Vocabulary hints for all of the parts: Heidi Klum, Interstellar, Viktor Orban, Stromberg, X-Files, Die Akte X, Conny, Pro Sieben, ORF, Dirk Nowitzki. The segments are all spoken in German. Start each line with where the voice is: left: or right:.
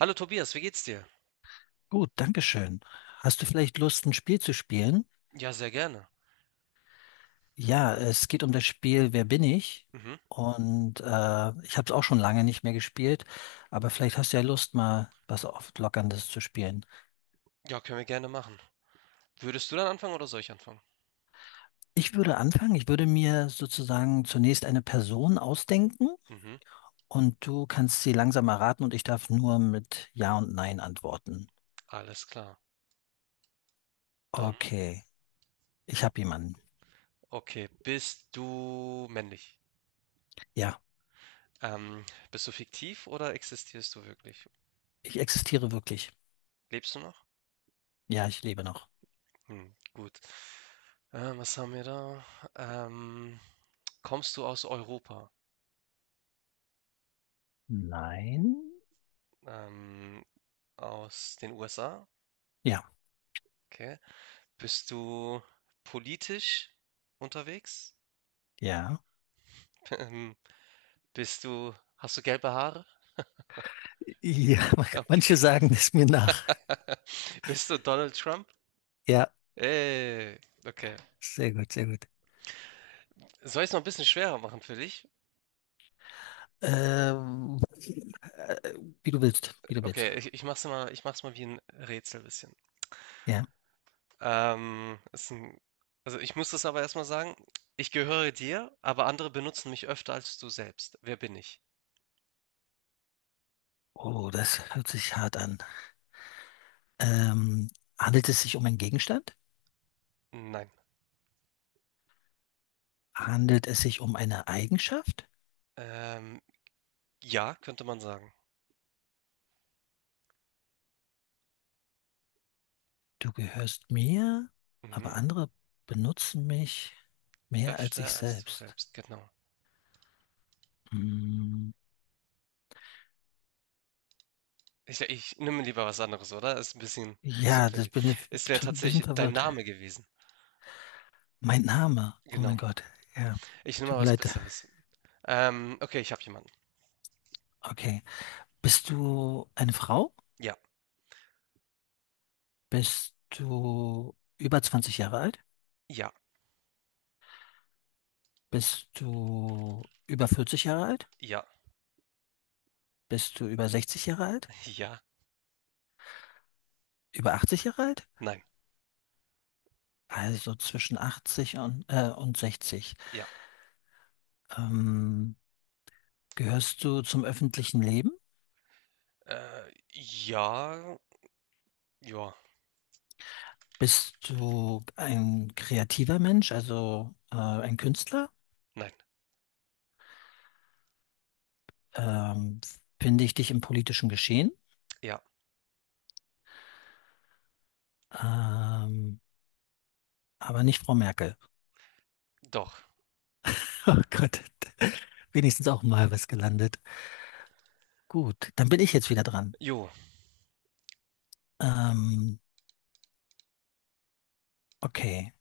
right: Hallo Tobias, wie geht's dir?
left: Gut, Dankeschön. Hast du vielleicht Lust, ein Spiel zu spielen?
right: Ja, sehr gerne.
left: Ja, es geht um das Spiel Wer bin ich?
right: Mhm.
left: Und äh, Ich habe es auch schon lange nicht mehr gespielt, aber vielleicht hast du ja Lust, mal was Auflockerndes zu spielen.
right: Ja, können wir gerne machen. Würdest du dann anfangen oder soll ich anfangen?
left: Ich würde anfangen. Ich würde mir sozusagen zunächst eine Person ausdenken
right: Mhm.
left: und du kannst sie langsam erraten und ich darf nur mit Ja und Nein antworten.
right: Alles klar. Dann.
left: Okay, ich habe jemanden.
right: Okay, bist du männlich?
left: Ja,
right: Ähm, bist du fiktiv oder existierst du wirklich?
left: ich existiere wirklich.
right: Lebst du noch?
left: Ja, ich lebe noch.
right: Hm, gut. Was haben wir da? Ähm, kommst du aus Europa?
left: Nein?
right: Ähm, aus den USA?
left: Ja,
right: Okay. Bist du politisch unterwegs?
left: ja.
right: Ähm, hast du gelbe Haare?
left: Ja,
right: Okay.
left: manche sagen es mir nach.
right: Bist du Donald Trump?
left: Ja,
right: Ey, okay.
left: sehr gut, sehr gut.
right: Soll ich es noch ein bisschen schwerer machen für dich?
left: Ähm, Wie du willst, wie du willst.
right: Okay, ich mach's mal wie ein Rätsel bisschen.
left: Ja.
right: Ähm, ist ein, also ich muss das aber erstmal sagen. Ich gehöre dir, aber andere benutzen mich öfter als du selbst. Wer bin ich?
left: Oh, das hört sich hart an. Ähm, Handelt es sich um einen Gegenstand?
right: Nein.
left: Handelt es sich um eine Eigenschaft?
right: Ähm, ja, könnte man sagen.
left: Du gehörst mir, aber
right: Mhm.
left: andere benutzen mich mehr als ich
right: Öfter als du
left: selbst.
right: selbst, genau.
left: Hm,
right: Ich nehme lieber was anderes, oder? Ist ein bisschen zu
left: ja, das
right: knifflig.
left: bin ich
right: Es wäre
left: ein bisschen
right: tatsächlich dein
left: verwirrt.
right: Name gewesen.
left: Mein Name, oh
right: Genau.
left: mein Gott. Ja,
right: Ich nehme mal
left: tut mir
right: was
left: leid.
right: Besseres. Okay, ich habe jemanden.
left: Okay. Bist du eine Frau?
right: Ja,
left: Bist du über 20 Jahre alt?
right: ja,
left: Bist du über 40 Jahre alt?
right: ja,
left: Bist du über 60 Jahre alt?
right: ja,
left: Über 80 Jahre alt?
right: nein,
left: Also zwischen 80 und 60.
right: ja.
left: Ähm, Gehörst du zum öffentlichen Leben?
right: Ja, ja,
left: Bist du ein kreativer Mensch, also ein Künstler?
right: nein,
left: Ähm, Finde ich dich im politischen Geschehen?
right: ja,
left: Ähm, aber nicht Frau Merkel.
right: doch.
left: Oh Gott, wenigstens auch mal was gelandet. Gut, dann bin ich jetzt wieder dran.
right: Jo,
left: Ähm, okay,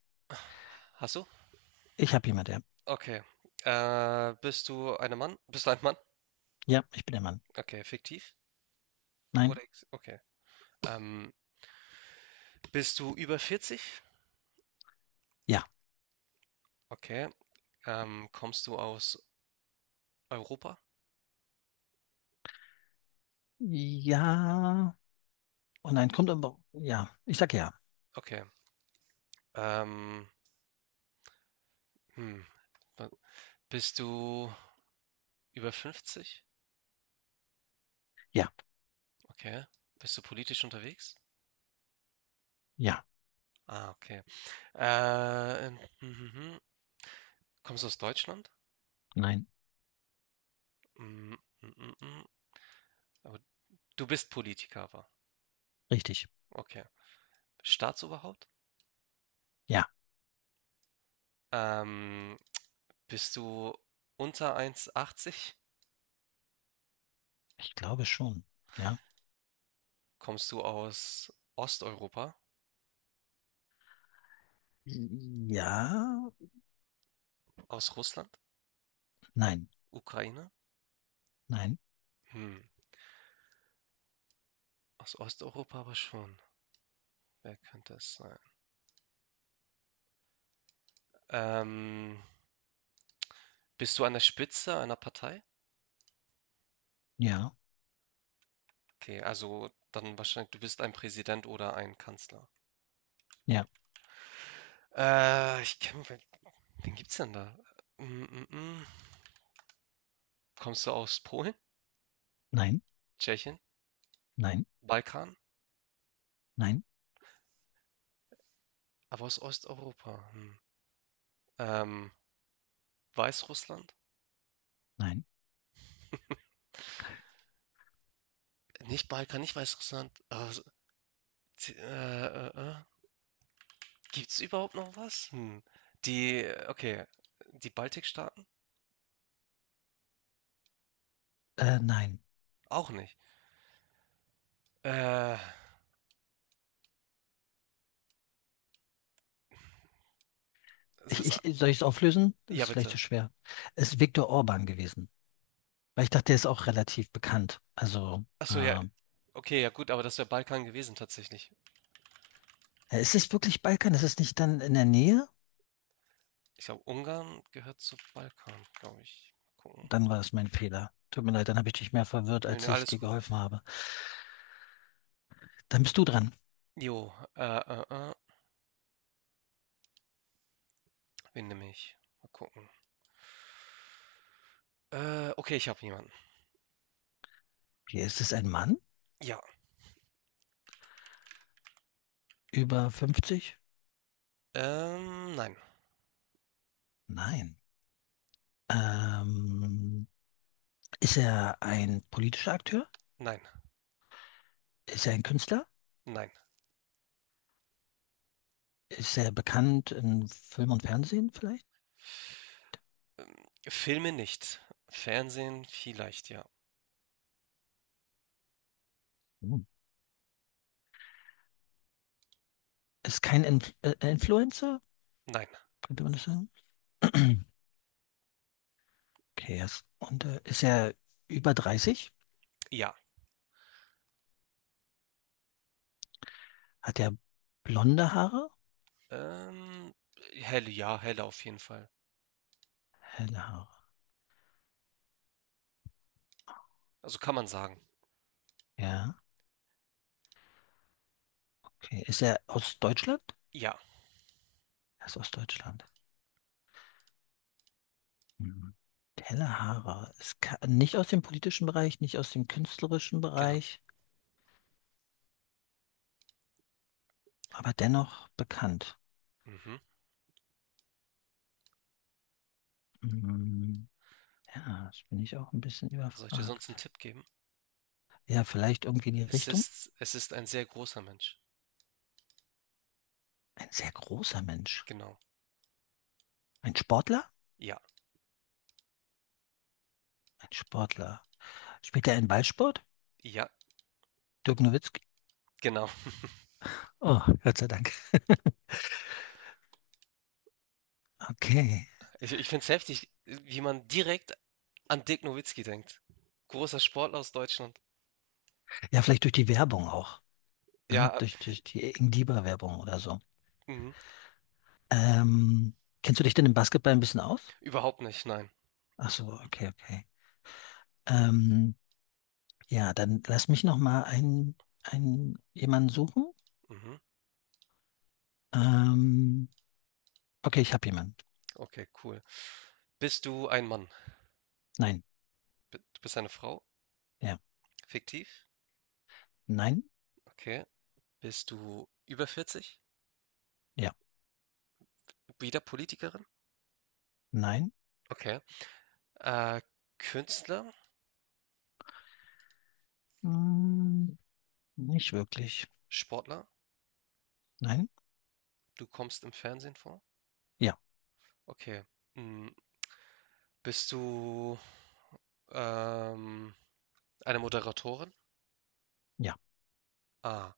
right: hast du?
left: ich habe jemand, ja.
right: Okay. Bist du ein Mann? Bist du ein Mann?
left: Ja, ich bin der Mann.
right: Okay, fiktiv?
left: Nein,
right: Okay. Ähm, bist du über 40?
left: ja.
right: Okay. Kommst du aus Europa?
left: Ja. Oh nein, kommt aber. Ja, ich sag ja.
right: Okay. Ähm, hm. Wa- Bist du über 50?
left: Ja,
right: Okay. Bist du politisch unterwegs?
left: ja,
right: Ah, okay. Äh, mhm, mhm, kommst du aus Deutschland?
left: nein,
right: Mm, mm, mm, mm. Aber du bist Politiker, aber.
left: richtig.
right: Okay. Staatsoberhaupt?
left: Ja,
right: Ähm, bist du unter 1,80?
left: ich glaube schon. Ja.
right: Kommst du aus Osteuropa?
left: Ja,
right: Aus Russland?
left: nein,
right: Ukraine?
left: nein,
right: Hm, aus Osteuropa aber schon. Wer könnte es sein? Ähm, bist du an der Spitze einer Partei?
left: ja,
right: Okay, also dann wahrscheinlich, du bist ein Präsident oder ein Kanzler.
left: ja,
right: Ich kenne Wen gibt's denn da? Hm, hm, hm. Kommst du aus Polen,
left: nein,
right: Tschechien,
left: nein,
right: Balkan,
left: nein,
right: aber aus Osteuropa? Hm. Ähm, Weißrussland?
left: nein,
right: Nicht Balkan, nicht Weißrussland. Z- äh, äh, äh. Gibt's überhaupt noch was? Hm. Die, okay, die Baltikstaaten?
left: nein.
right: Auch nicht. Äh, sowas, a-
left: Soll ich es auflösen? Das
right: ja
left: ist vielleicht zu
right: bitte.
left: schwer. Es ist Viktor Orban gewesen, weil ich dachte, der ist auch relativ bekannt. Also,
right: Achso, ja, okay, ja gut, aber das wäre Balkan gewesen tatsächlich.
left: Ist es wirklich Balkan? Ist es nicht dann in der Nähe?
right: Ich glaube, Ungarn gehört zu Balkan, glaube ich. Gucken.
left: Dann war es mein Fehler. Tut mir leid, dann habe ich dich mehr verwirrt,
right: Nö, nö,
left: als ich
right: alles
left: dir
right: gut.
left: geholfen habe. Dann bist du dran.
right: Jo, Wen nehme ich? Mal gucken. Okay, ich habe jemanden.
left: Hier, ist es ein Mann?
right: Ja.
left: Über 50?
right: Nein.
left: Nein. Ähm, Ist er ein politischer Akteur?
right: Nein.
left: Ist er ein Künstler?
right: Nein.
left: Ist er bekannt in Film und Fernsehen vielleicht?
right: Filme nicht. Fernsehen vielleicht, ja.
left: Hm. Ist kein Inf Influencer,
right: Nein.
left: könnte man das sagen? Okay, yes. Und ist er über 30?
right: Ja.
left: Hat er blonde Haare?
right: Ähm, helle, ja, helle auf jeden Fall.
left: Helle Haare.
right: Also kann man sagen.
left: Ja. Okay. Ist er aus Deutschland?
right: Ja,
left: Er ist aus Deutschland. Hm. Tellerhaarer ist ka- nicht aus dem politischen Bereich, nicht aus dem künstlerischen
right: genau.
left: Bereich, aber dennoch bekannt.
right: Mhm.
left: Hm. Ja, das bin ich auch ein bisschen
right: Soll ich dir sonst einen
left: überfragt.
right: Tipp geben?
left: Ja, vielleicht irgendwie in die
right: Es
left: Richtung?
right: ist, es ist ein sehr großer Mensch.
left: Ein sehr großer Mensch.
right: Genau.
left: Ein Sportler?
right: Ja.
left: Ein Sportler. Spielt er einen Ballsport?
right: Ja,
left: Dirk Nowitzki?
right: genau.
left: Oh, Gott sei Dank. Okay.
right: Ich finde es heftig, wie man direkt an Dirk Nowitzki denkt. Großer Sportler aus Deutschland.
left: Ja, vielleicht durch die Werbung auch. Ne?
right: Ja,
left: Durch die Ingliba-Werbung oder so.
right: mhm.
left: Ähm, Kennst du dich denn im Basketball ein bisschen aus?
right: Überhaupt nicht, nein.
left: Ach so, okay, okay. Ähm, ja, dann lass mich noch mal einen jemanden suchen.
right: Mhm.
left: Ähm, okay, ich habe jemanden.
right: Okay, cool. Bist du ein Mann?
left: Nein,
right: Du bist eine Frau?
left: ja,
right: Fiktiv?
left: nein,
right: Okay. Bist du über 40?
left: ja,
right: Wieder Politikerin?
left: nein,
right: Okay. Äh, Künstler?
left: hm, nicht wirklich.
right: Sportler?
left: Nein,
right: Du kommst im Fernsehen vor?
left: ja,
right: Okay. Mm, Bist du ähm, eine Moderatorin?
left: ja,
right: Ah.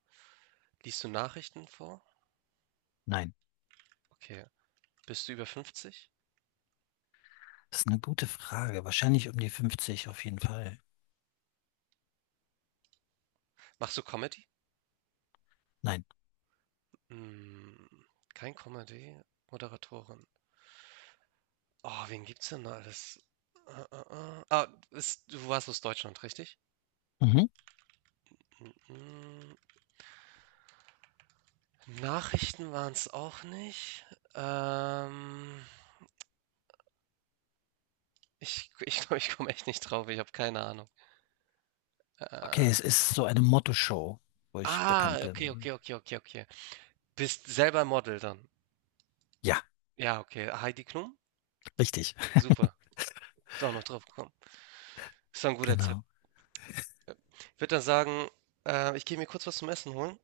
right: Liest du Nachrichten vor?
left: nein.
right: Okay. Bist du über fünfzig?
left: Das ist eine gute Frage. Wahrscheinlich um die 50 auf jeden Fall.
right: Machst du Comedy?
left: Nein.
right: Mm, Kein Comedy. Moderatorin. Oh, wen gibt's denn da alles? Ah, du warst aus Deutschland, richtig?
left: Mhm.
right: Mhm. Nachrichten waren's auch nicht. Ähm, ich glaube, ich komme echt nicht drauf. Ich habe keine Ahnung.
left: Okay,
right: Äh,
left: es ist so eine Motto-Show, wo ich
right: ah,
left: bekannt
right: okay, okay,
left: bin.
right: okay, okay, okay. Bist selber Model dann.
left: Ja,
right: Ja, okay. Heidi Klum?
left: richtig.
right: Super. Ist auch noch drauf gekommen. Ist doch ein guter Tipp.
left: Genau.
right: Ich würde dann sagen, ich gehe mir kurz was zum Essen holen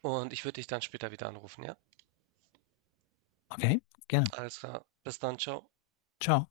right: und ich würde dich dann später wieder anrufen, ja?
left: Okay, gerne.
right: Alles klar. Bis dann, ciao.
left: Ciao.